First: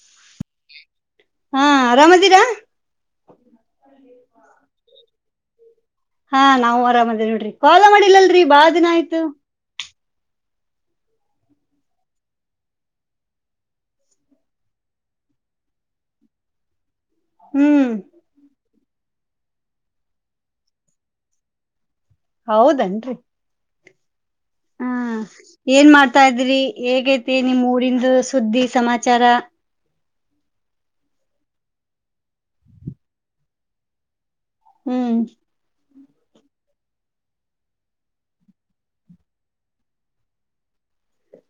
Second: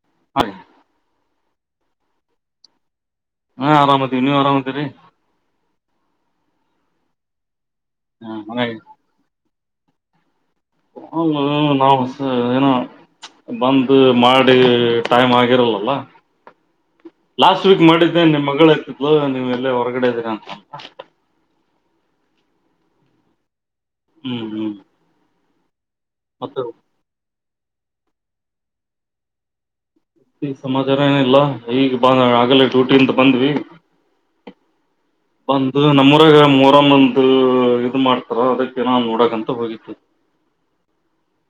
[unintelligible] ಹಾ ಆರಾಮದೀರಾ? ಹಾ ಆರಾಮದ್ದಿವ್, ನೀವ್ ಆರಾಮದಿರಿ? ಹಾ ನಾವು ಆರಾಮದಿವ್ ಬಿಡ್ರಿ ಕಾಲ್ಲೆ ಮಾಡಿಲಲ್ರಿ ಬಾಳ್ ದಿನ ಆಯ್ತು ಅ ನಾವು ಸ ಏನ ಬಂದು ಮಾಡಿ ಟೈಮ್ ಆಗಿರಲ್ಲಲ್ಲ. ಲಾಸ್ಟ್ ವೀಕ್ ಹ್ಮ್ ಮಾಡಿದ್ದೇ ನಿಮ್ ಮಗಳ್ ಎತ್ತಿ ಹ ನೀವ್ ಎಲ್ಲೊ ಹೊರಗಡೆ ಇದ್ದೀರಾ ಅಂತ. ಹೌದನ್ರಿ ಹ್ಮ್ ಹ್ಮ್ ಹಾ ಏನ್ ಮಾಡ್ ತಾ ಇದ್ರಿ ಮತ್ತೆ ಏಗ್ ಐತಿ. ನಿಮ್ ಊರಿಂದು ಸುದ್ದಿ ಸಮಾಚಾರ ಈ ಸಮಾಚಾರ ಏನಿಲ್ಲ ಈಗ್ ಬಾ ಆಗಲೇ ಟ್ಯೂಟಿ ಇಂದ ಬಂದ್ವಿ ಹ್ಮ್ ಬಂದು ನಮ್ಮ ಊರಗ ಮೊರಮ್ಮಂದು ಇದು ಮಾಡ್ತಾರ ಅದಕ್ಕೆ ನಾವ್ ನೋಡಕಂತ ಹೋಗಿದ್ವಿ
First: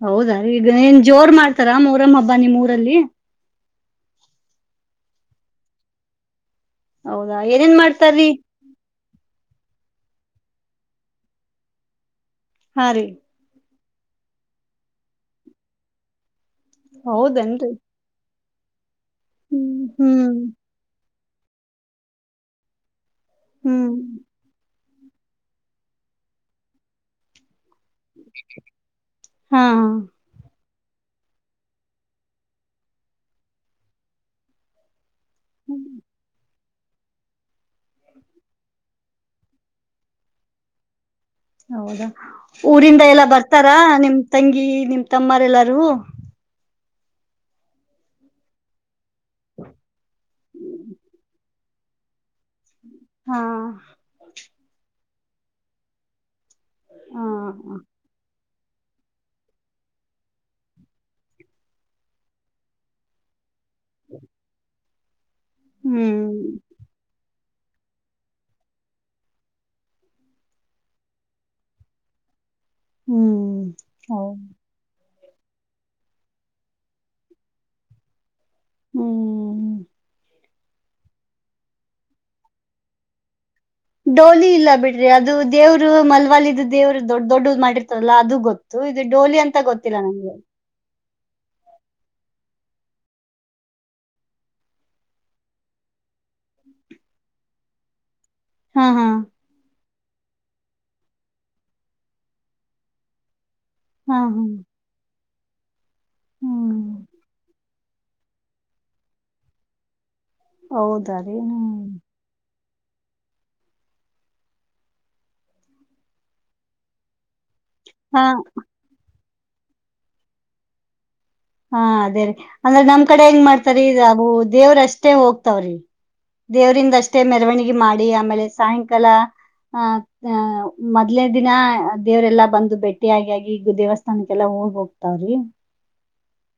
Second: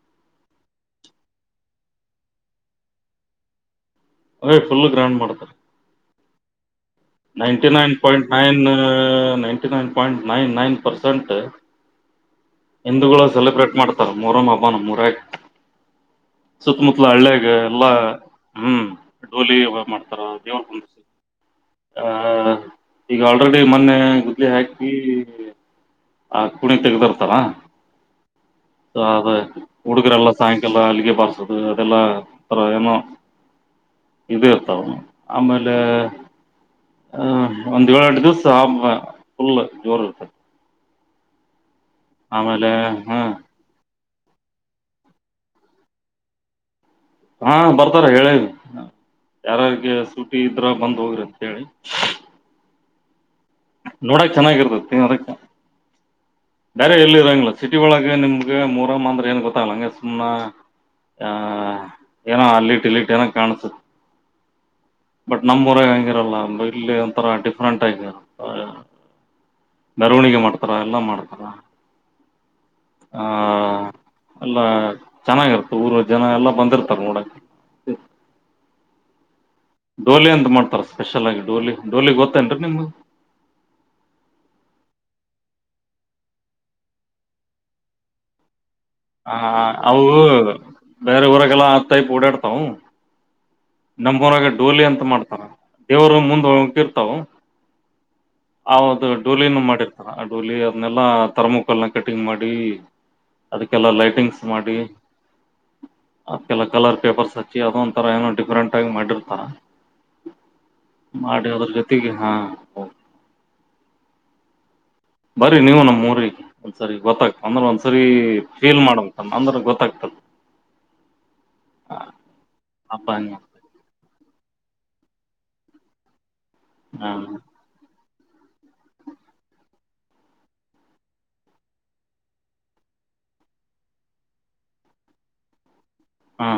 ಹೌದಾ ಈಗ ಏನ್ ಜೋರ್ ಮಾಡ್ತಾರ ಮೊರಮ್ ಹಬ್ಬ ನಿಮ್ ಊರಲ್ಲಿ. ಅಯ್ ಫುಲ್ ಗ್ರ್ಯಾಂಡ್ ಮಾಡ್ತಾರೆ ಹೌದಾ ನೈಂಟಿ ಏನೇನ್ ನೈನ್ ಪಾಯಿಂಟ್ ಮಾಡ್ತಾರೀ ನೈನ್ ಆ ninety nine point nine nine percent ಹಾ ರೀ ಹಿಂದುಗಳ ಸೆಲೆಬ್ರೇಟ್ ಮಾಡ್ತ ತರ್ ಮೊರಂ ಹಬ್ಬ ನಮ್ ಊರಾಗ್ ಸುತ್ಮುತ್ಲ ಹಳ್ಳಿಯಾಗ ಹೌದನ್ರಿ ಎಲ್ಲಾ ಹ್ಮ್ ಡೋಲಿ ಯೋಗ ಹ್ಮ್ ಹ್ಮ್ ಮಾಡ್ತಾರಲ್ಲ ದೇವ್ರುನ್ ಕುಂಡ್ಸಿ ಆ ಈಗ್ ಆಲ್ರೆಡಿ ಹ್ಮ್ ಮೊನ್ನೆ ಗುದ್ಲಿ ಹಾಕ್ ಈ ಆ ಕುಣಿ ತೆಗದರ್ ತವಾ ಹ ಅದೇ ಹಾ ಹುಡ್ಗುರೆಲ್ಲ ಸಾಯಂಕ್ ಎಲ್ಲ ಅಲ್ಗೆ ಬಾರ್ಸದು ಅದೆಲ್ಲಾ ತರ ಏನೋ ಇದು ಇರ್ತಾವ ಆಮೇಲೆ ಹಾಂ ಒಂದ್ ಯೋಳ್ ಎಂಟ್ ದಿವ್ಸ ಆ ಫುಲ್ ಜೋರ್ ಇರ್ತದ್ ಹೌದಾ ಊರಿಂದ ಎಲ್ಲಾ ಬರ್ತಾರಾ ನಿಮ್ ತಂಗಿ ನಿಮ್ ತಮ್ಮರ್ ಎಲ್ಲಾರೂ ಹಾಂ ಬರ್ತಾರೆ ಹೇಳೀನಿ ಅ ಯಾರಾರಿಗೆ ಸುಟಿ ಇದ್ರ ಬಂದ್ ಹೋಗ್ರಿ ಅಂತ್ ಹೇಳಿ [inaudible] ಹಾಂ ನೋಡಾಕ್ ಚೆನ್ನಾಗಿರ್ [unintelligible] ಬೇರೆ ಎಲ್ಲಿ ಹಾ ಇರೋಂಗಿಲ್ಲ ಸಿಟಿ ಒಳಗೆ ನಿಮ್ ಏ ಮೂರಮ್ಮ ಅಂದ್ರೆ ಏನ್ ಗೊತ್ತಾಗಲ್ಲ ಹಂಗೆ ಸುಮ್ನ ಆ ಏನೋ ಅಲ್ಲಿಟ್ ಇಲ್ಲಿಟ್ ಏನೋ ಕಾಣುಸ್ [unintelligible] ಬಟ್ ನಮ್ಮೂರಾಗ್ ಹ್ಮ್ ಹಂಗಿರಲ್ಲ ಬ ಇರ್ಲಿ ಒಂಥರ ಡಿಫ್ ಫ್ರೆಂಟಾಗಿನೊ [unintelligible] ಮೆರವಣಿಗೆ ಮಾಡ್ತಾರ ಎಲ್ಲಾ ಮಾಡ್ತಾರ. ಹ್ಮ್ ಹಾಂ ಹೌ ಎಲ್ಲ ಚೆನ್ನಾಗಿರುತ್ ಊರ ಜನ ಎಲ್ಲಾ ಬಂದಿರ್ತಾರ ನೋಡಕ ಹ್ಮ್ ಡೋಲಿ ಅಂತ್ ಮಾಡ್ತಾರ ಸ್ಪೆಷಲ್ ಆಗಿ ಡೋಲಿ ಡೋಲಿ ಗೊತ್ತೇನ್ರೀ ನಿಮ್ಗ್? ಡೋಲಿ ಇಲ್ಲ ಬಿಡ್ರಿ ಅದು ದೇವ್ರು ಮಲ್ವಾಲಿದ್ದು ದೇವ್ರು ದೊಡ್ ದೊಡ್ಡದ್ ಮಾಡಿರ್ತಾರಲ್ಲಾ ಅದು ಗೊತ್ ತು. ಇದು ಆ ಡೋಲಿ ಅಂತ ಗೊತ್ತಿಲ್ಲ ಅವು ನಮ್ಗೆ. ಬೇರೆ ಊರಗೆೆಲ್ಲ ಆತ್ತಾಯ ಓಡಾಡ್ತವು ನಮ್ಗೂರಾಗ ಡೋಲಿ ಅಂತ ಮಾಡ್ತಾರ, ದೇವರು ಮುಂದೆ ಹೋಗ್ತಿರ್ತವು ಹಾ ಹಾ ಹೌದು ಡೋಲಿನ ಮಾಡಿರ್ ಆ ಡೋಲಿ ಅದ್ನೆಲ್ಲಾ ತರ್ಮಾಕೋಲ್ನಾಗ್ ಕಟಿಂಗ್ ಮಾಡಿ ಅದಕ್ಕೆಲ್ಲ ಹಾ ಲೈಟಿಂಗ್ಸ್ ಹಾ ಮಾಡಿ ಅದ್ಕೆಲ್ಲ ಹ್ಮ್ ಕಲರ್ ಪೇಪರ್ಸ್ ಹಚ್ಚಿ ಅದುನ್ [inaudible] ದುರಂತಗಿ ಮಾಡಿರ್ತಾ ಹೌದಾ ರೀ ಮಾಡಿ ಅದ್ರ ಹ್ಮ್ ಜೊತೆಗೆ ಹಾ ಹಾ ಬರೀ ನೀವು ನಮ್ಮ್ ಊರಿಗೆ ಒಂದ್ಸರಿ ಗೊತ್ತಾಗ್ತದೆ ಅಂದ್ರ ಒಂದು ಸಾರಿ ಹಾ ಫೀಲ್ ನ ಅಂದ್ರ ಗೊತ್ತಾಗ್ತದೆ ಹಾ ಅದೇ ರೀ ಅಂದ್ರೆ ನಮ್ ಕಡೆ ಹೆಂಗ್ ಮಾಡ್ತಾರೆ ಅವು ದೇವ್ರಷ್ಟೇ ಹೋಗ್ತಾವ್ರಿ ಹ ದೇವರಿಂದಷ್ಟೇ ಮೆರವಣಿಗೆ ಮಾಡಿ ಆಮೇಲೆ ಸಾಯಂಕಾಲ ಅಹ ಅ ಮೊದ್ನೇ ದಿನ ದೇವರೆಲ್ಲಾ ಬಂದು ಭೇಟ್ಟಿಯಾಗಿ ಆಗಿ ಈಗ ದೇವಸ್ಥಾನಕ್ಕೆಲ್ಲಾ ಹೋಗಿ ಹೋಗ್ತಾವ್ರಿ ಹಾ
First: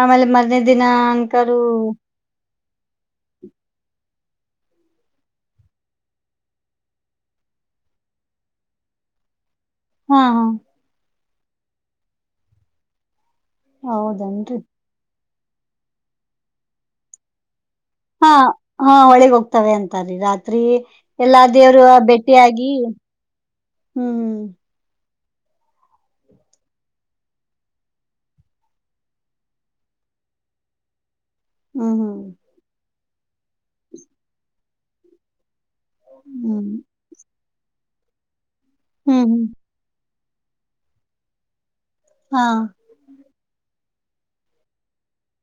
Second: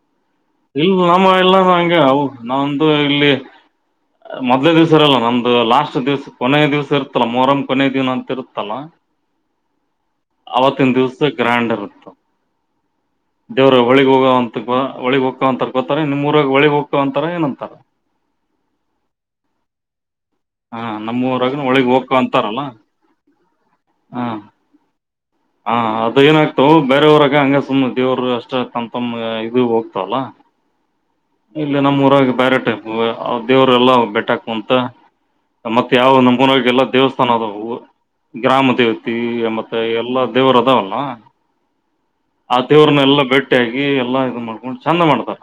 ಆಮೇಲೆ ಮರ್ನೇ ದಿನ ಇಲ್ಲ ನಮ್ಮ ಇಲ್ಲ ಅನ್ಕರು ನಂಗೆ ಅವ ನಾವಂದು ಇಲ್ಲಿ ಮೊದ್ಲೇ ದಿವ್ಸ ಇರಲ್ಲ ನಮ್ದು ಲಾಸ್ಟ್ ದಿವ್ಸ ಕೊನ ದಿವ್ಸ ಇತ್ತತಲ್ಲಾ ಮೂರಂಗ ಕೊನೆಯ ದಿನ ಅಂತ ಇರುತ್ತಲ್ಲ ಹಾ ಹಾ ಅವತುನ್ದುಸ್ ಅದ್ಕೆ ಗ್ರಾಂಡರ್ ಅಂತ ದೇವ್ರ ಹೊಳಿಗ್ ಹೋಗುವ ಹೌದನ್ರಿ ಅಂತ ಹೊಳಗ್ ಹೋಗ ಅಂತರ್ ಕೋತಾರೆ ನಿಮ್ ಊರಗ್ ಒಳಗ್ ಹೋಗ್ತರ್ ಅಂತಾರ ಏನಂತಾರ ಹಾ ಹಾ ಒಳಗ್ ಹೋಗ್ತವೆ ಅಂತಾರೀ ರಾತ್ರಿ ಹಾ ರಾತ್ರಿ ಎಲ್ಲಾ ನಮ್ಮೂರಾಗನ ದೇವರು ಒಳಿಗ್ ಹೋಗವ ಅಂತಾರಲ್ಲ ಭೇಟಿಯಾಗಿ ಹ ಹ್ಮ್ ಹ ಅದ ಏನಾಗ್ತವೆ ಬೇರೆಯವ್ರಾಗ ಹಂಗ ಸುಮ್ಮ್ ದೇವರು ಅಷ್ಟೇ ತಮ್ ತಮ ಇದು ಹೋಗ್ತವಲ್ಲ ಇಲ್ಲ ಹ್ಮ್ ಹ್ಮ್ ನಮ್ಮ್ಊರಗ ಬ್ಯಾರೆ ಟೈಮ್ ದೇವ್ರಲ್ಲ ಬೆಟಕ್ ಅಂತ ಮತ್ತತ್ ಯಾವ ಹ್ಮ್ ನಮಮ್ಮನಾಗ ಎಲ್ಲ ದೇವಸ್ಥಾನ ಅದವು ಗ್ರಾಮದೇವತಿ ಹ್ಮ್ ಹ್ಮ್ ಮತ್ತೆ ಎಲ್ಲಾ ದೇವರದ ಒಲ್ಲ ಹಾ ಆ ದೇವ್ರನ್ನೆಲ್ಲ ಬೆಟ್ಟು ಗಟ್ಟ ಆಗಿ ಎಲ್ಲಾ ಇದ ಮಾಡ್ಕೊಂಡು ಚೆಂದ ಮಾಡ್ತಾರ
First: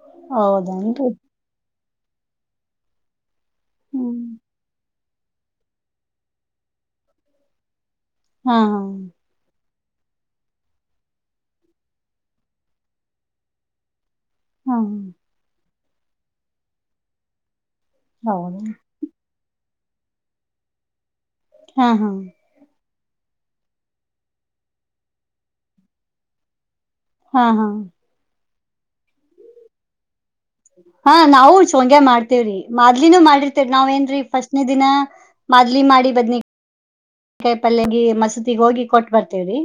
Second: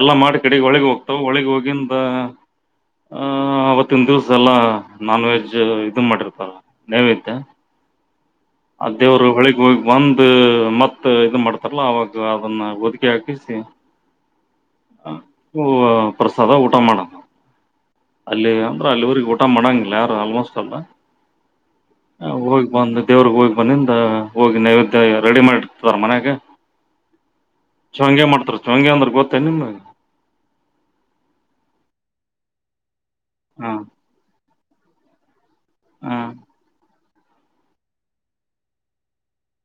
ಎಲ್ಲಾ ಮಾಡಿ ಕಡೆ ಹೊಳಗ್ ಹೌದೇನ್ರಿ ಹೋಗ್ತಾವ ಹೊಳಿಗ್ ಹೋಗಿ ಹ ಅವವತ್ತಿನ ಹ್ಮ್ ದಿವ್ಸ ಎಲ್ಲಾ ನಾನ್ ವೆಜ್ ಇದು ಮಾಡಿರ್ತಲ್ ನೈವೇದ್ಯ ಹಾ ಹಾ ಅ ದೇವ್ರು ಹೊಳಿಗ್ ಹೋಗ ಒಂದು ಮತ್ ಇದ ಮಾಡ್ತಾರಲ್ಲ ಅವಾಗ ಅದನ್ನ ಹೊದಕಿ ಹಾಕಿಸಿ ಹ್ಮ ಹ ಪ್ರಸಾದ ಊಟ ಮಾಡೋಣ ಅಲ್ಲಿ ಹೌದ ಅಂದ್ರೆ ಅಲ್ಲಿಊರಿಗೆ ಊಟ ಮಾಡಂಗ ಯಾರು ಆಲ್ಮೋಸ್ಟ್ ಅಲ್ಲ ಹಾ ಹಾ ಹ ಹೋಗ ಬಂದ ದೇವ್ರಗ್ ಹೋಗಿ ಬಂದಿಂದ ಹೋಗಿ ನೈವೇದ್ಯ ರೆಡಿ ಮಾಡಿರ್ತಾರ ಮನ್ಯಾಗ ಹಾ ಹಾ ಹಂಗೆ ಮಾಡ್ತಾರ ಶಂಗೆ ಅಂದ್ರ ಗೊತ್ತ ನಿಮಗೆ ಹಾ ನಾವು ಚಂಗ್ಯ ಮಾಡ್ತೇವ್ರಿ ಮದ್ಲಿನೂ ಮಾಡಿರ್ತೇರಿ ಹಾ ನಾವ್ ಏನ್ ಫಸ್ಟ್ನ ದಿನ ಮದ್ಲಿ ಮಾಡಿ ಹಾ ಬದ್ನಿ ಕಾಯಿ ಪಲ್ಯಗ ಮಸೂತಿಗ್ ಹೋಗಿ ಕೊಟ್ ಬರ್ತೇವ್ರಿ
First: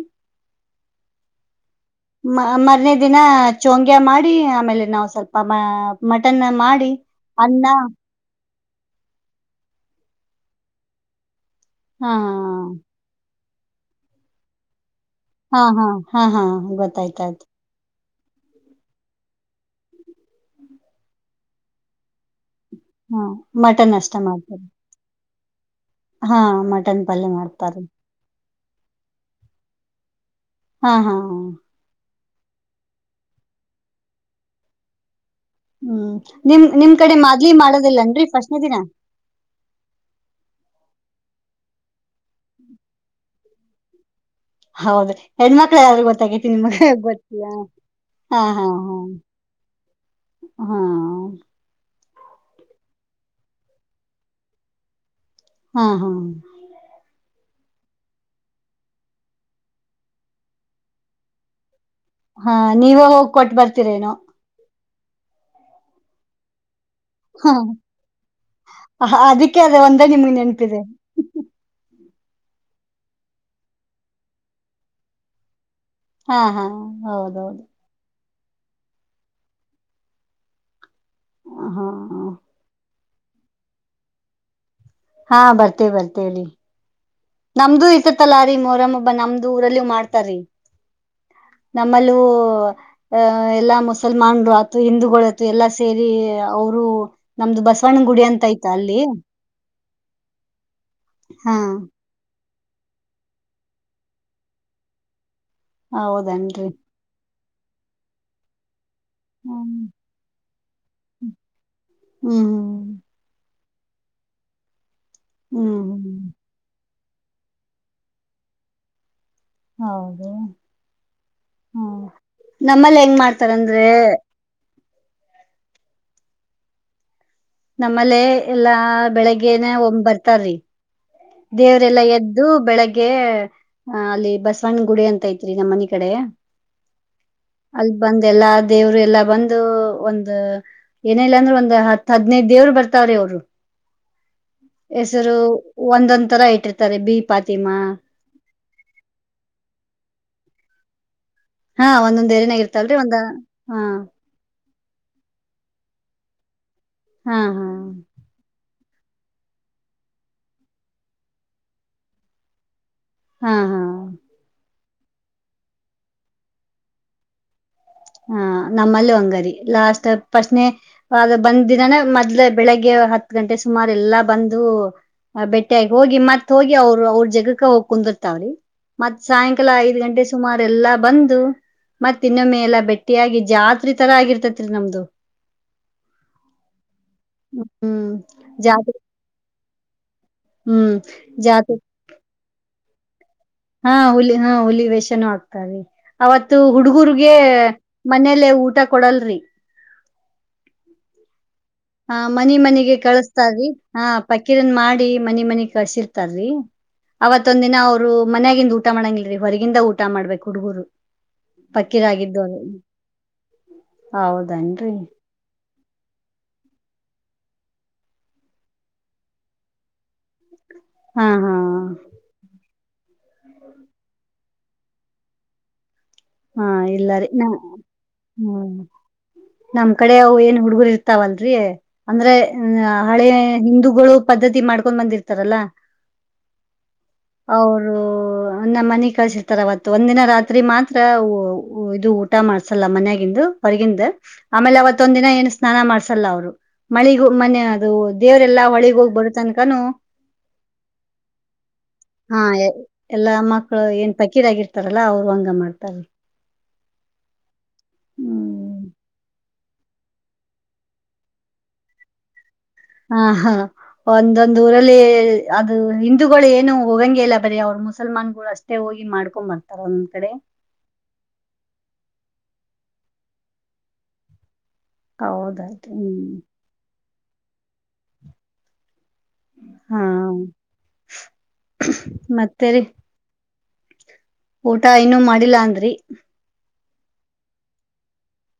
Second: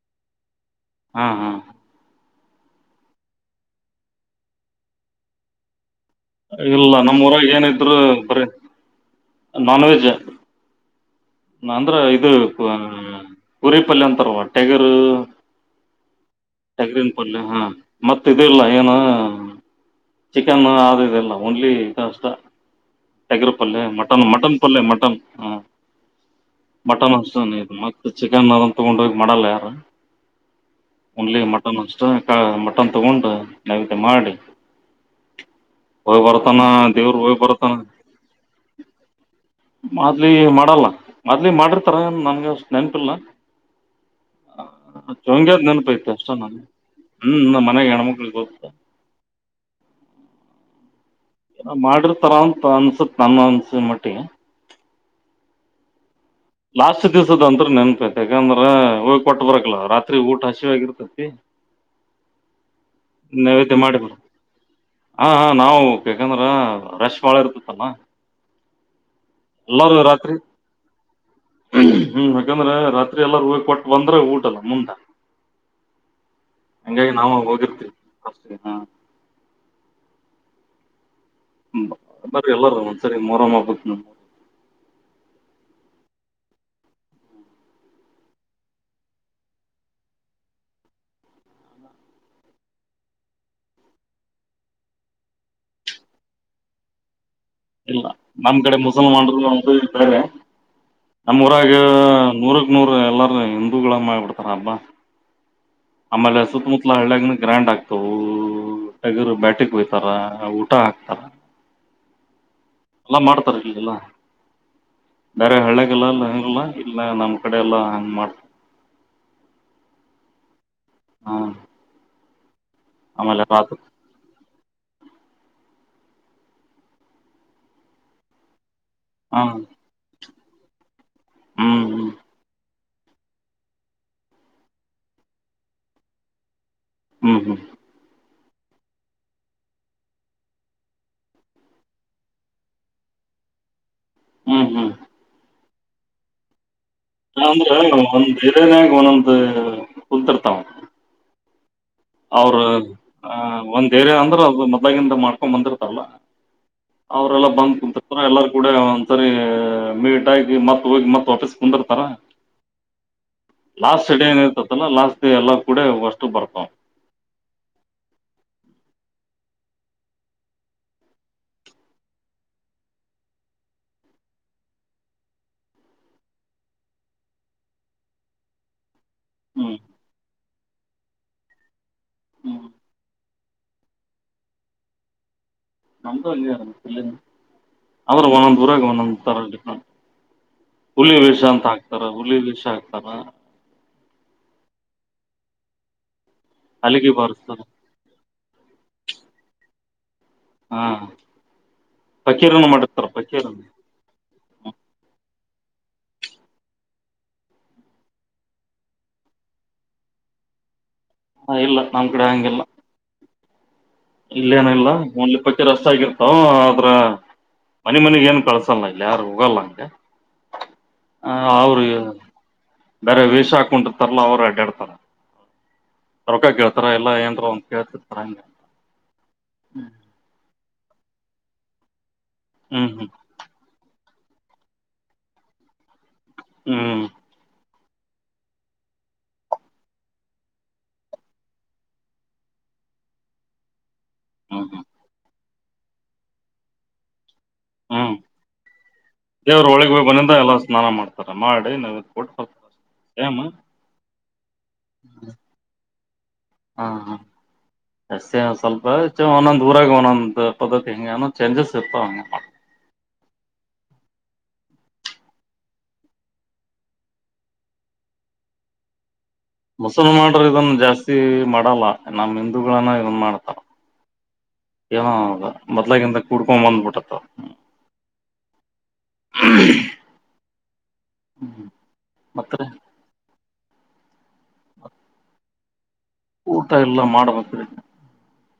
ಹಾ ಹಾ ಮ ಮರನೇ ದಿನ ಚಂಗ್ಯಾ ಮಾಡಿ ಆಮೇಲೆ ನಾವು ಸ್ವಲ್ಪ ಮಟನ್ ಮಾಡಿ ಇಲ್ಲ ನಮ್ಮ್ ಊರಾಗ ಅನ್ನ ಏನ ಇದ್ರು ಬರಿ ನಾನ್ವೆೆಜ್ ಅಂದ್ರ ಇದು ಹಾ ಕುರಿಪಲ್ಯ ಅಂತಾರವಾ ಟೆಗರು ಹಾ ಹಾ ಹಾ ಹಾ ಟಗ್ರಿನ್ ಗೊತ್ತಾಯ್ತ ಪಲ್ಯ ಆಯ್ತು ಹಾ ಮತ್ತ ಇಿಲ್ಲ ಏನು ಚಿಕನ್ ಆದಿದೆ ಓನ್ಲಿ [unintelligible] ಹಾ ಟಗರ್ ಪಲ್ಯ ಅಷ್ಟೇ ಮಟನ್ ಮಟನ್ ಮಾಡ್ತಾರೆ ಪಲ್ಯ ಮಟನ್ ಹ್ಮ ಹಾ ಮಟನ್ ಪಲ್ಯ ಅಷ್ಟಒಂದು ಮಾಡ್ತಾರೆ ಮತ್ತ ಚಿಕನ್ ಅ ತಗೊಂಡು ಹೋಗ ಮಾಡಲ್ಲ ಯಾರು ಹಾ ಹಾ ಒನ್ಲಿ ಮಟನ್ ಅಷ್ಟೇ ಮಟ್ಟನ್ ತಗೊಂಡು ನೈವೇದ್ಯ ಮಾಡಿ ಹ್ಮ್ ಹೋಗಿ ಬರ್ತಾನ ನಿಮ ನಿಮ್ ಕಡೆ ದೇವ್ರ ಹೋಗಿ ಮಾದ್ಲಿ ಬರ್ತಾನ ಮಾಡೋದಿಲ್ಲಏನ್ರಿ ಫಸ್ಟ್ನೇ ದಿನ ಮಾದ್ಲಿ ಮಾಡಿರ್ತಾರ ಏನ್ ನನ್ಗೆಷ್ಟ ನೆನಪಿಲ್ಲ ಹೌದು ಚೊಂಗ್ಯದ್ ಹೆಣ್ಮಕ್ಳ ಯಾದೂ ನೆನಪೈತೆ ಅಷ್ಟ ಗೊತ್ತಾಗತಿ ನನ್ ನಿಮಗ್ ಹ್ಮ್ ಗೊತ್ತಯಾ ನಮ್ ಮನೆಗ್ ಹೆಣ್ಮಕ್ಳಿಗೆ ಹಾ ಗೊತ್ತ ಹಾ ಹ ಹಾ ಮ [unintelligible] ಮಾಡಿರ್ತಾರ ಅಂತ ಅನ್ಸತ್ ನನ್ನ ಅನ್ಸ ಮಟ್ಟಿಗೆ ಹಾ ಹಾ ಲಾಸ್ಟ್ ದಿವಸದ ಅಂದ್ರ ನೆನ್ಪೈತಿ ಯಾಕಂದ್ರ ಹೋಗಿ ಕೊಟ್ಟ ಬರಬೇಕಲ್ಲ ರಾತ್ರಿ ಊಟ ಹಸಿವಆಗಿರ್ತತಿ ಹಾ ನೀವೇ ಹೋಗಕೊಟ್ಟ ಬರ್ತೀರೇನೋ ಹ ಹಾ ನಾವು ಯಾಕಂದ್ರ ರಶ್ ಬಾಳ ಹಾ ಇರ್ತತಲ್ಲ ಅ ಅದಕ್ಕೆ ಅದ ಎಲ್ಲಾರೂ ಒಂದೇ ನಿಮಗ್ ರಾತ್ರಿ ನೆನಪಿದೆ. ಹ್ಮ್ ಯಾಕಂದ್ರೆ ರಾತ್ರಿ ಎಲ್ಲರೂ ಹೋಗಿ ಕೊಟ್ಟ ಬಂದ್ರ ಊಟದ ಮುಂದ. ಹಾ ಹಾ ಹೌದೌದು. ಹ ಹಾ ಹಾ ಬ ಬರೀ ಎಲ್ಲಾರ. ಸರಿ ಮೋರಮ್ ಹಬ್ಬಕ. ಹಾ ಬರ್ತೆವಿ ಬರ್ತೆವಿ ರಿ. ನಮ್ದು ಇರ್ತತಲ್ಲ ರೀ ಮೊರಮ್ಮ ಹಬ್ಬ ನಮ್ದು ಊರಲ್ಲಿ ಮಾಡ್ತಾರೀ ನಮ್ಮಲ್ಲೂ ಅಹ ಎಲ್ಲಾ ಮುಸಲ್ಮಾನ್ರು ಆತು ಹಿಂದೂಗಳು ಆತು ಎಲ್ಲಾ ಸೇರಿ ಅವರು ಇಲ್ಲ ನಮ್ ಕಡೆ ಮುಸಲ್ಮಾನರು ಒಂದ ಕಡೆ ಬೇರೆ ನಮ್ ಹಾ ಊರಾಗ ನೂರಕ್ ನೂರ ಎಲ್ಲಾರ ಹಿಂದೂಗಳ ಮಾಡಿಬಿಡ್ತಾರ ಹಬ್ಬಾ. ಆಮೇಲೆ ಹೌದನ್ರಿ ಸುತ್ತಮುತ್ತಲ ಹಳ್ಯಾಗ್. ಗ್ರ್ಯಾಂಡ್ ಆಗ್ತವು. ಟಗರು ಬ್ಯಾಟಿಗೆ ಹ್ಮ್ ಕೊಯ್ತಾರ ಊಟ ಹಾಕ್ತಾರ ಹ್ಮ್ ಎಲ್ಲ ಮಾಡ್ತಾರೆ. ಇಲ್ಲ. ಬೇರೆ ಹ್ಮ್ ಹಳ್ಯಾಗೆಲ್ಲಾ ಹ್ಮ್ ಅಲ್ಲಿ ಆಗಂಗಿಲ್ಲ. ಎಲ್ಲ ನಮ್ ಕಡೆ ಎಲ್ಲಾ ಹಂಗ್ ಮಾಡ್ತ. ಹೌದು. ಹ್ಮ ನಮ್ಮಲ್ಲಿ ಹೆಂಗ ಆಮೇಲೆ ರಾತ್ರಿ ಮಾಡ್ತಾರಂದ್ರೇ ನಮ್ಮಲ್ಲೇ ಎಲ್ಲಾ ಹಾ ಬೆಳಿಗ್ಗೆನೆ ಒಂಬತ್ತ ತರಿ ಹ್ಮ್ ದೇವರೆಲ್ಲಾ ಹ್ಮ್ ಎದ್ದು ಬೆಳಗ್ಗೆ ಗೆ ಅ ಅಲ್ಲಿ ಬಸವಣ್ಣನ ಗುಡಿ ಅಂತ ಐತ್ರಿ ನಮ್ಮ್ ಮನಿ ಕಡೆ ಹ್ಮ್ ಹ್ಮ್ ಅಲ್ ಬಂದ್ ಎಲ್ಲಾ ದೇವ್ರು ಎಲ್ಲಾ ಬಂದು ಒಂದ ಏನ ಇಲ್ಲ ಅಂದ್ರೆ ಒಂದ್ ಹತ್ ಹದ್ನೈದ ದೇವ್ರು ಬರ್ತಾವ್ರಿ ಅವರು. ಹ್ಮ್ ಹ್ಮ್ ಹ್ಮ್ ಎಸರು. ಒಂದೊಂದ್ ತರ ಇಟ್ಟಿರ್ತಾರ್. ಅಂದ್ರ ಒಂದ ಬಿದಿನ್ಯಾಗ್ ಒಂದೊಂದು ಕುಂತಿರ್ತಾವ. ಹಾ ಒಂದೊಂದ್ ಅವ್ರ ಏರಿನಾಗ ಇರ್ತಲ್ರಿ ಒಂದ ಅ ಹಾ ಒಂದ ಏರಿಯ ಅಂದ್ರೆ ಅದು ಮ ಗಿಂದ ಮಾಡಕೊಂಡ ಬಂದರತಾರಲ್ಲ. ಹಾ ಅವ್ರೆಲ್ಲ ಹಾ ಬಂದ ಕುಂತಿರ್ತಾರ ಎಲ್ಲಾರ ಕೂಡೆ ಸರಿ ಮೀಟಾಗಿ ಮತ್ತ ಹೋಗಿ ಮತ್ತ ವಾಫೀಸ್ ಬಂದಿರ್ತಾರ. ಹಾ ಹಾ ಲಾಸ್ಟ್ ಸಡೆ ಏನಿರ್ತಿದ ಲಾಸ್ಟ್ ದ ಎಲ್ಲಾ ಕೂಡ ಹೋಗ ಅಷ್ಟು ಬರ್ತ್ ಹಾ ನಮ್ಮಲ್ಲ ಒಂಗರಿ ಲಾಸ್ಟ್ ಪ್ರಶ್ನೆ ಅದ ಬಂದ ದಿನಾನ ಮೊದ್ಲೆ ಬೆಳಿಗ್ಗೆ ಹತ್ ಗಂಟೆ ಸುಮಾರ ಎಲ್ಲಾ ಬಂದು ಬೆಟ್ಟಿಯಾಗಿ ಹೋಗಿ ಮತ್ತ್ ಹೋಗಿ ಅವರು ಅವ್ರ ಜಗಕ್ಕ ಹೋಗಿ ಕುಂದಿರ್ತಾವ್ರಿ ಮತ್ತತ್ ಸಾಯಂಕಾಲ ಹ್ಮ್ ಐದ್ ಗಂಟೆ ಸುಮಾರು ಅವ ಎಲ್ಲಾ ಬಂದು ಮತ್ತ ಇನ್ನೊಮ್ಮೆ ಹ್ಮ್ ಎ ಬೆಟ್ಟ ಟ್ಟಿಯಾಗಿ ಜಾತ್ರಿ ತರ ಆಗಿರ್ತತ್ರಿ ನಮ್ದು ನಮ ಹ್ಮ್ ಆದ್ರೆ ಒಂದೊಂದು ಊರಾಗ ಜಾತ್ರೆ ಒಂದೊಂದು ತರ ಹ್ಮ್ ಹುಲಿ ವಷ ಅಂತ ಜಾತ್ರೆ ಹಾಕ್ತಾರ ಹುಲಿ ಬಷ ಹಾಕ್ತ ಅ ಹಾ ಹುಲಿ ಹಾ ಹುಲಿ ವೇಷನೂ ಆಗ್ತೀ ಅವತ್ತು ಅಲ್ಲಿಗೆ ಹುಡುಗುರ್ಗೆ ಬಾರಸ್ತಾರ ಮನೇಲ್ಲ ಊಟ ಕೊಡಲ್ರಿ ಹಾ ಹ ಮನೆ ಪಕೀರನ ಮನೆಗೆ ಮಾಡಿರ್ತಾರ ಪಕೀರನ ಕಳಸ್ತಾರೀ ಹಾ ಪಕೀರನ್ ಮಾಡಿ ಮನೆ ಮನೆ ಕಳ್ಸಿರ್ತಾರ್ರೀ ಅವತ್ೊಂದ ದಿನ ಅವ್ರು ಮನ್ಯಾಗಿಿಂದ ಊಟ ಮಾಡಂಗಲ್ರರಿ ಹೊರಗಿಂದ ಊಟ ಮಾಡ್ಬೇಕಕ್ ಹುಡುಗುರು ಹ ಇಲ್ಲ ನಮ್ ಕಡೆ ಹಂಗಿಲ್ಲ ಇಲ್ಲೇಏನ ಇಲ್ಲ ಹೌದನ್ರಿ ಒಂದಲಿ ಪಕ್ಕಿ ರಸ್ ಆಗಿರ್ತಾವ ಮನೆ ಮನೆಗ್ ಏನು ಕಳ್ಸಲ್ಲ ಇಲ್ಲ ಯಾರು ಹೋಗಲ್ಲ ಹಂಗೆ ಹಾ ಅವರು ಬೇರೆ ವೀಷ ಹಾಕೊಂಡಿತರ್ಲ್ಲ ಅವ್ರ ಕೆಡ್ತದ ರರೊಕ ಹಾ ಕೇಳ್ತಾರ ಎಲ್ಲ ಇಲ್ಲರಿ ಏನ್ ನ ಒಂದ್ ಕೇಳ್ತಿರ್ತಾರ ಹಂಗ ಹ್ಮ್ ನಮ್ ಕಡೆ ಅವು ಏನು ಹುಡುಗರು ಇರ್ತಾವಲ್ರರಿ ಅಂದ್ರೆ ಹ್ಮ್ ಹ್ಮ್ ಹಳೆ ಹಿಂದೂಗಳು ಪದ್ಧತಿ ಮಾಡ್ಕೊಂಡ್ ಬಂದಿರ್ತಾರಲ್ಲ ಹ್ಮ್ ಅವರು ನಮ್ಮ ಮನೆಿ ಕಳ್ಸಿರ್ತಾರ ಅವತ್ತು ಒಂದ ದಿನ ರಾತ್ರಿ ಮಾತ್ರ ಇದು ಊಟ ಮಾಡಸಲ್ಲ ಮನ್ಯಾಗಿಂದು ಹೊರಗಿಂದ ಹ್ಮ್ ಆಮೇಲೆ ಹ್ಮ್ ಅವತ್ತೊಂದ ದಿನ ಏನ ಸ್ನಾನ ಮಾಡ್ಸಲ್ಲ ಅವರು ಮಳೆಗೆ ಮನ ಅದು ಹ್ಮ್ ದೇವರೆಲ್ಲಾ ಹೊಳಿಗ ಹೋಗ್ ದೇವ್ರ ಬರುತ್ತನ್ಕಾನು ಒಳಗ್ ಹೋಗಿ ಬಂದಿಂದ ಎಲ್ಲಾ ಸ್ನಾನ ಮಾಡ್ತಾರ ಮಾಡಿ ನೈವೇದ್ಯ ಕೊಟ್ಟು ಹ ಬರ್ತಾರ ಎಲ್ಲಾ ಸೇಮ್ ಮಕ್ಕಳು ಏ ಬಕೀ ಆಗಿ [unintelligible] ಡಲ್ಲ ಅವ್ರು ಹಂಗ ಮಾಡ್ತಾರೆ ತಾವ ಹ್ಮ ಎಷ್ಟೇ ಹ್ಮ್ ಸ್ವಲ್ಪ ಒಂದೊಂದ್ ಊರಾಗ ಒಂದೊಂದ ಪದ್ದತಿ ಹಂಗೆ ಚೇಂಜಸ್ ಇರ್ತಾವ ಹಂ ಮಾಡ ಹಾ ಹಾ ಒಂದೊಂದ್ ಊರಲ್ಲಿ ಅದು ಹಿಂದೂಗಳು ಏನು ಹೋಗಂಗಗೆ ಇಲ್ಲ ಬರ ಅವ್ರು ಮುಸಲ್ಮಾನ್ ಗಳು ಅಷ್ಟೇ ಹೋಗಿ ಮಾಡ್ಬು ಮಸಲ್ ಮಾಡಾರ ಇದನ್ ಜಾಸ್ತಿ ಮಾಡಲ್ಲ ನಮ್ಮ್ ಹಿಂದೂಗಳನ್ನ ಇದನ್ ಮಾಡ್ತಾವ ಏನೂ ಹೌದಾಯ್ತು ಮೊದ್ಲಗಿಂತ ಕ ಹ್ಮ್ ಕುಡ್ಕೊ ಬಂದ್ಬಿಟ್ಟತ್ತ ಹಾ ಮತ್ರಿ ಮತ್ತೆರಿ ಊಟ ಇನುೂ ಮಾಡಿಲ್ಲಾ ಅಂದ್ರಿ ಊಟ ಎಲ್ಲ ಮಾಡಬೇಕ್ರ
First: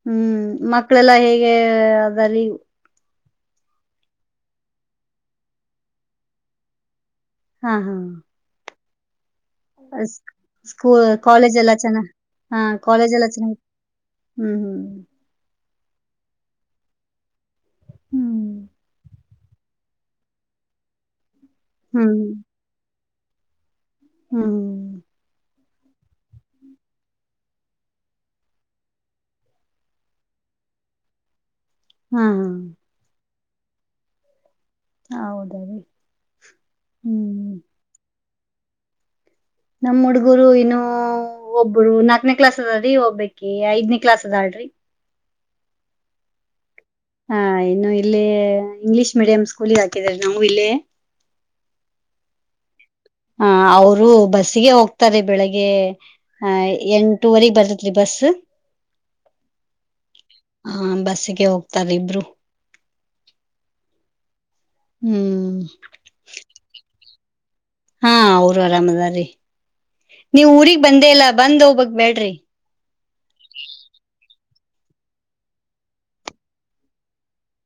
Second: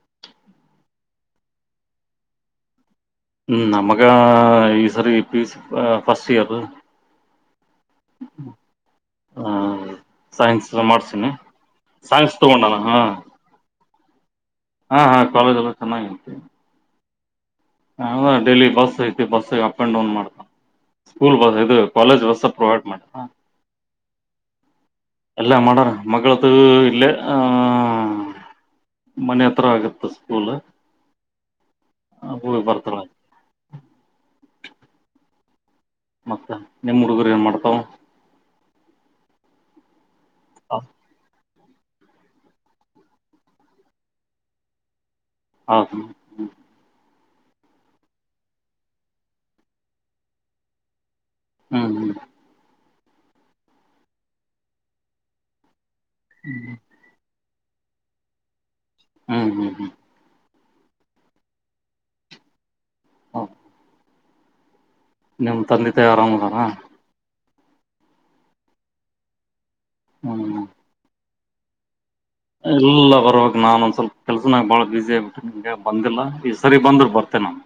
ಹ್ಮ್ ಮಕ್ಕಳೆಲ್ಲಾ ಹೇಗೆ ಅಂದರೀ ಹ್ಮ್ ನಮಗ ಈ ಸರಿ ಪಿ ಸಿ ಫಸ್ಟ್ ಇಯರ್ ಹಾ ಹಾ ಸೈನ್ಸ್ ಸ್ಕೂ ಮಾಡ್ಸೀನಿ ಕಾಲೇಜ್ ಎಲ್ಲ ಚೆನ್ನ ಸೈನ್ಸ್ ಹಾ ತಗೊಂಡಾನ ಕಾಲೇಜ್ ಎಲ್ಲ ಚೆನ್ನಾಗಿ ಹ್ಮ್ ಹಾ ಹಾ ಕಾಲೇಜ ಸಮಯಕ್ಕೆ ಹೌದ ಹ್ಮ್ daily bus bus up and down ಮಾಡ್ತಾ ಸ್ಕೂಲ್ ಬಸ್ ಇದು ಕಾಲೇಜ್ ಬಸ್ ಪ್ರೊವೈಡ್ ಮಾಡಿ ಹಾ ಹ್ಮ ಎಲ್ಲ ಮಾಡಾರ ಮಗಳ್ದ ಇಲ್ಲೇ ಆ ಮನೆ ಹತ್ರ ಆಗತ್ತ ಸ್ಕೂಲ್ ಹ್ ಹ್ಮ್ ಬರ್ತರ ಹ ಹೌದ ರೀ ಮತ್ತ ನಿಮ್ಮ ಹುಡುಗರು ಏನ್ ಹ್ಮ್ ಮಾಡ್ತಾವ ನಮ್ಮಡು ಗುರುವ ಇನೋ ಒಬ್ರು ನಾಲ್ಕನೇ ಕ್ಲಾಸ್ ಅದ್ರಿ ಒಬ್ಬಕಿ ಐದನೇ ಕ್ಲಾಸ್ ಅದಾಳ್ರಿ ಹೌದು ಹಾ ಇನ್ನು ಇಲ್ಲೇ ಇಂಗ್ಲಿಷ್ ಮೀಡಿಯಂ ಸ್ಕೂಲಿಗೆ ಹಾಕಿದ್ರ ನಾವು ಇಲ್ಲೇ ಹ್ಮ್ ಹ್ಮ್ ಹ ಅವರು ಬಸ್ಸಿಗೆ ಹೋಗ್ತಾರೆ ಬೆಳಿಗ್ಗೆ ಹ ಎಂಟೂವರೆಗೆ ಬರ್ತ ಸಿಲೆಬಸ್ ಹ್ಮ್ ಹ್ಮ್ ಹ್ಮ್ ಹ ಬಸ್ಸಿಗೆ ಹೋಗ್ತಾರ ಇಬ್ರು [unintelligible] ಹ್ಮ್ ನಮ್ ತಂದೆ ತಾಯ ಆರಾಮದಾರ ಹಾ ಅವರು ಅರಾಮದಾರಿ ನೀವ ಹ್ಮ್ ಊರಿಗಿ ಬಂದೇ ಇಲ್ಲ ಬಂದ್ ಹೊಬಾಕ್ಬೇಡ್ರಿ ಎಲ್ಲ ಬರುವಾಗ ನಾನ ಒಂದ್ ಸ್ವಲ್ಪ ಕೆಲ್ಸನಾಗ ಬಾಳ ಬಸಿ ಆಗ್ಬಿಟ್ಟ ನಿಮಗೆ ಬಂದಿಲ್ಲ ಈ ಸರಿ ಬಂದ್ರ ಬರ್ತೆೇನೆ ನ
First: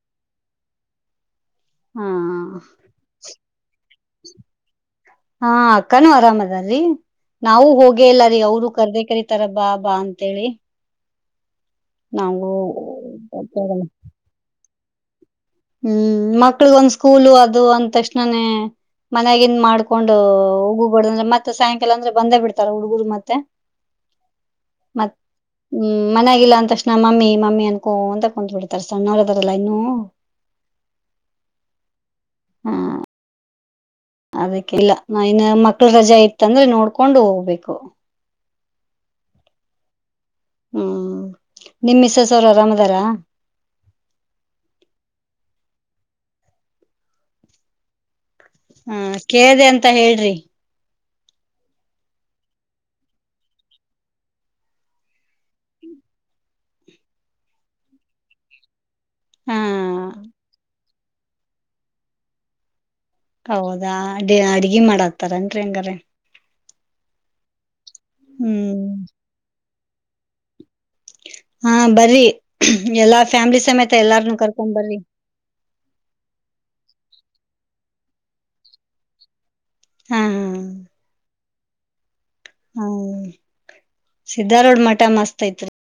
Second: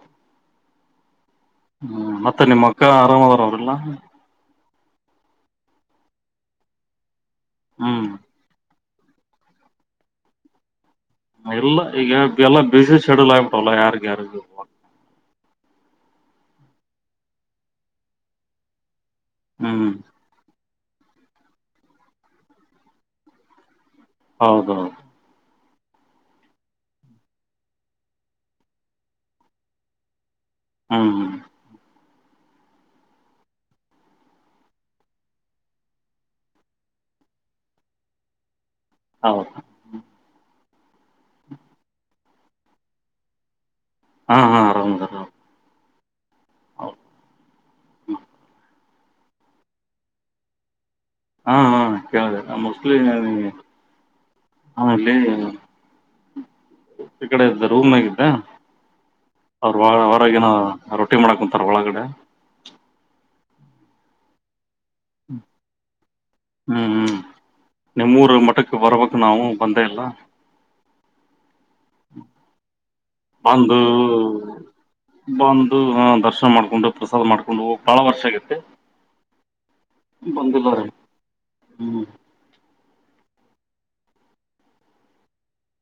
ಹಾ ಹ್ಮ್ ಮತ್ತೆ ನಿಮ್ಮ ಅಕ್ಕ ಆರಾಮದ್ರ ಅವ್ರಲ್ಲ ಹಾ ಅಕ್ಕಾನೂ ಅರಾಮ್ ಅದರಿ ನಾವು ಹೋಗೇ ಹ್ಮ್ ಇಲ್ಲ ರೀ ಅವ್ರು ಕರ್ದ ಕರತಾರ ಬಾ ಬಾ ಅಂತೇಳಿ ಎಲ್ಲ ಈಗ ನಾವು ಎಲ್ಲ ಬಿ ಬಿಸಿಸ ಶೆಡ್ಯೂಲ್ ಆಗಿಟಾವಲ್ಲ ಯಾರು ಯಾರ ಹ್ಮ್ ಮಕ್ಳಗ ಒಂದ್ ಸ್ಕೂಲು ಅದು ಅಂತಕ್ಷ್ಣನೆೇ ಮನ್ಯಾಗಿನ್ ಹ್ಮ್ ಮಾಡ್ಕೊಂಡ ಹೋಗ ಹ ಅ್ರ ಮತ್ತೆ ಸಾಯಂಕಾಲ ಅಂದ್ರೆ ಬಂದೇ ಬಿಡ್ತಾರ ಹುಡ್ಗರು ಮತ್ತೆ ಹೌದೌದು ಮತ್ ಹ್ಮ್ ಮನ್ಯಾಗಿಲ್ಲ ಅಂದ ತಕ್ಷಣ ಮಮ್ಮಿ ಮಮ್ಮಿ ಅನ್ಕೊ ಅಂತಕ ಕುಂದ್ ಬಿಡ್ತಾರ ಸಣ್ಣವರದಾರಲ್ಲಾ ಇನ್ನುೂ ಹ್ಮ ಹ್ಮ್ ಹಾ ಅದಕ್ಕೆ ಇಲ್ಲ ನಾ ಇನ್ ಮಕ್ಳ ರಜೆ ಇತ್ತಂದ್ರೆ ನೋಡ್ಕೊಂಡು ಹೋಗ್ಬೇಕು ಹೌದು ಹ್ಮ ನಿಮ್ಮಸಸ ಅವರು ಆರಾಮದಾರ ಹಾ ಹಾ ಆರಾಮ ಆರಾಮ ಹೌ ಹಾ ಕೇಳ್ದ ಅಂತ ಹೇಳ್ರಿ ಹಾ ಹಾ ಕೇಳಿದೆ ಮೋಸ್ಟ್ಲಿ ಆಮಲ್ಲಿ ಈ ಕಡೆ ಇದ್ದ ರೂಮ್ಗಿದ್ದೆ ಹಾ ಅವರು ಅವರಗನೋ ರೊಟ್ಟಿ ಮಾಡಕ್ ಕುಂತಾರ ಒಳಗಡೆ ಹೌದಾ ಅ [unintelligible] ಹ್ಮ್ ಹ್ಮ್ ನಿಮೂರು ಮಠಕ್ಕೆ ಹ್ಮ್ ಬರಬೇಕ ನಾವು ಒಂದೇ ಇಲ ಹಾ ಬರ್ರಿ ಎಲ್ಲಾ ಫ್ಯಾಮಿಲಿ ಬಂದು ಸಮೇತ ಎಲ್ಲಾರ್ನು ಕರ್ಕೊಂಡ್ ಬರ್ರಿ ಬಂದು ದರ್ಶನ ಮಾಡ್ಕೊಂಡು ಪ್ರಸಾದ್ ಮಾಡ್ಕೊಂಡು ಹೋಗ ಬಾಳ ವರ್ಷಗೈತಿ ಹಾ ಬಂದುಲಾರೆ ಹ್ಮ್ ಹ್ಮ ಸಿದ್ಧರೋಡ್ ಮಠ ಮಸ್ತ್ ಐತ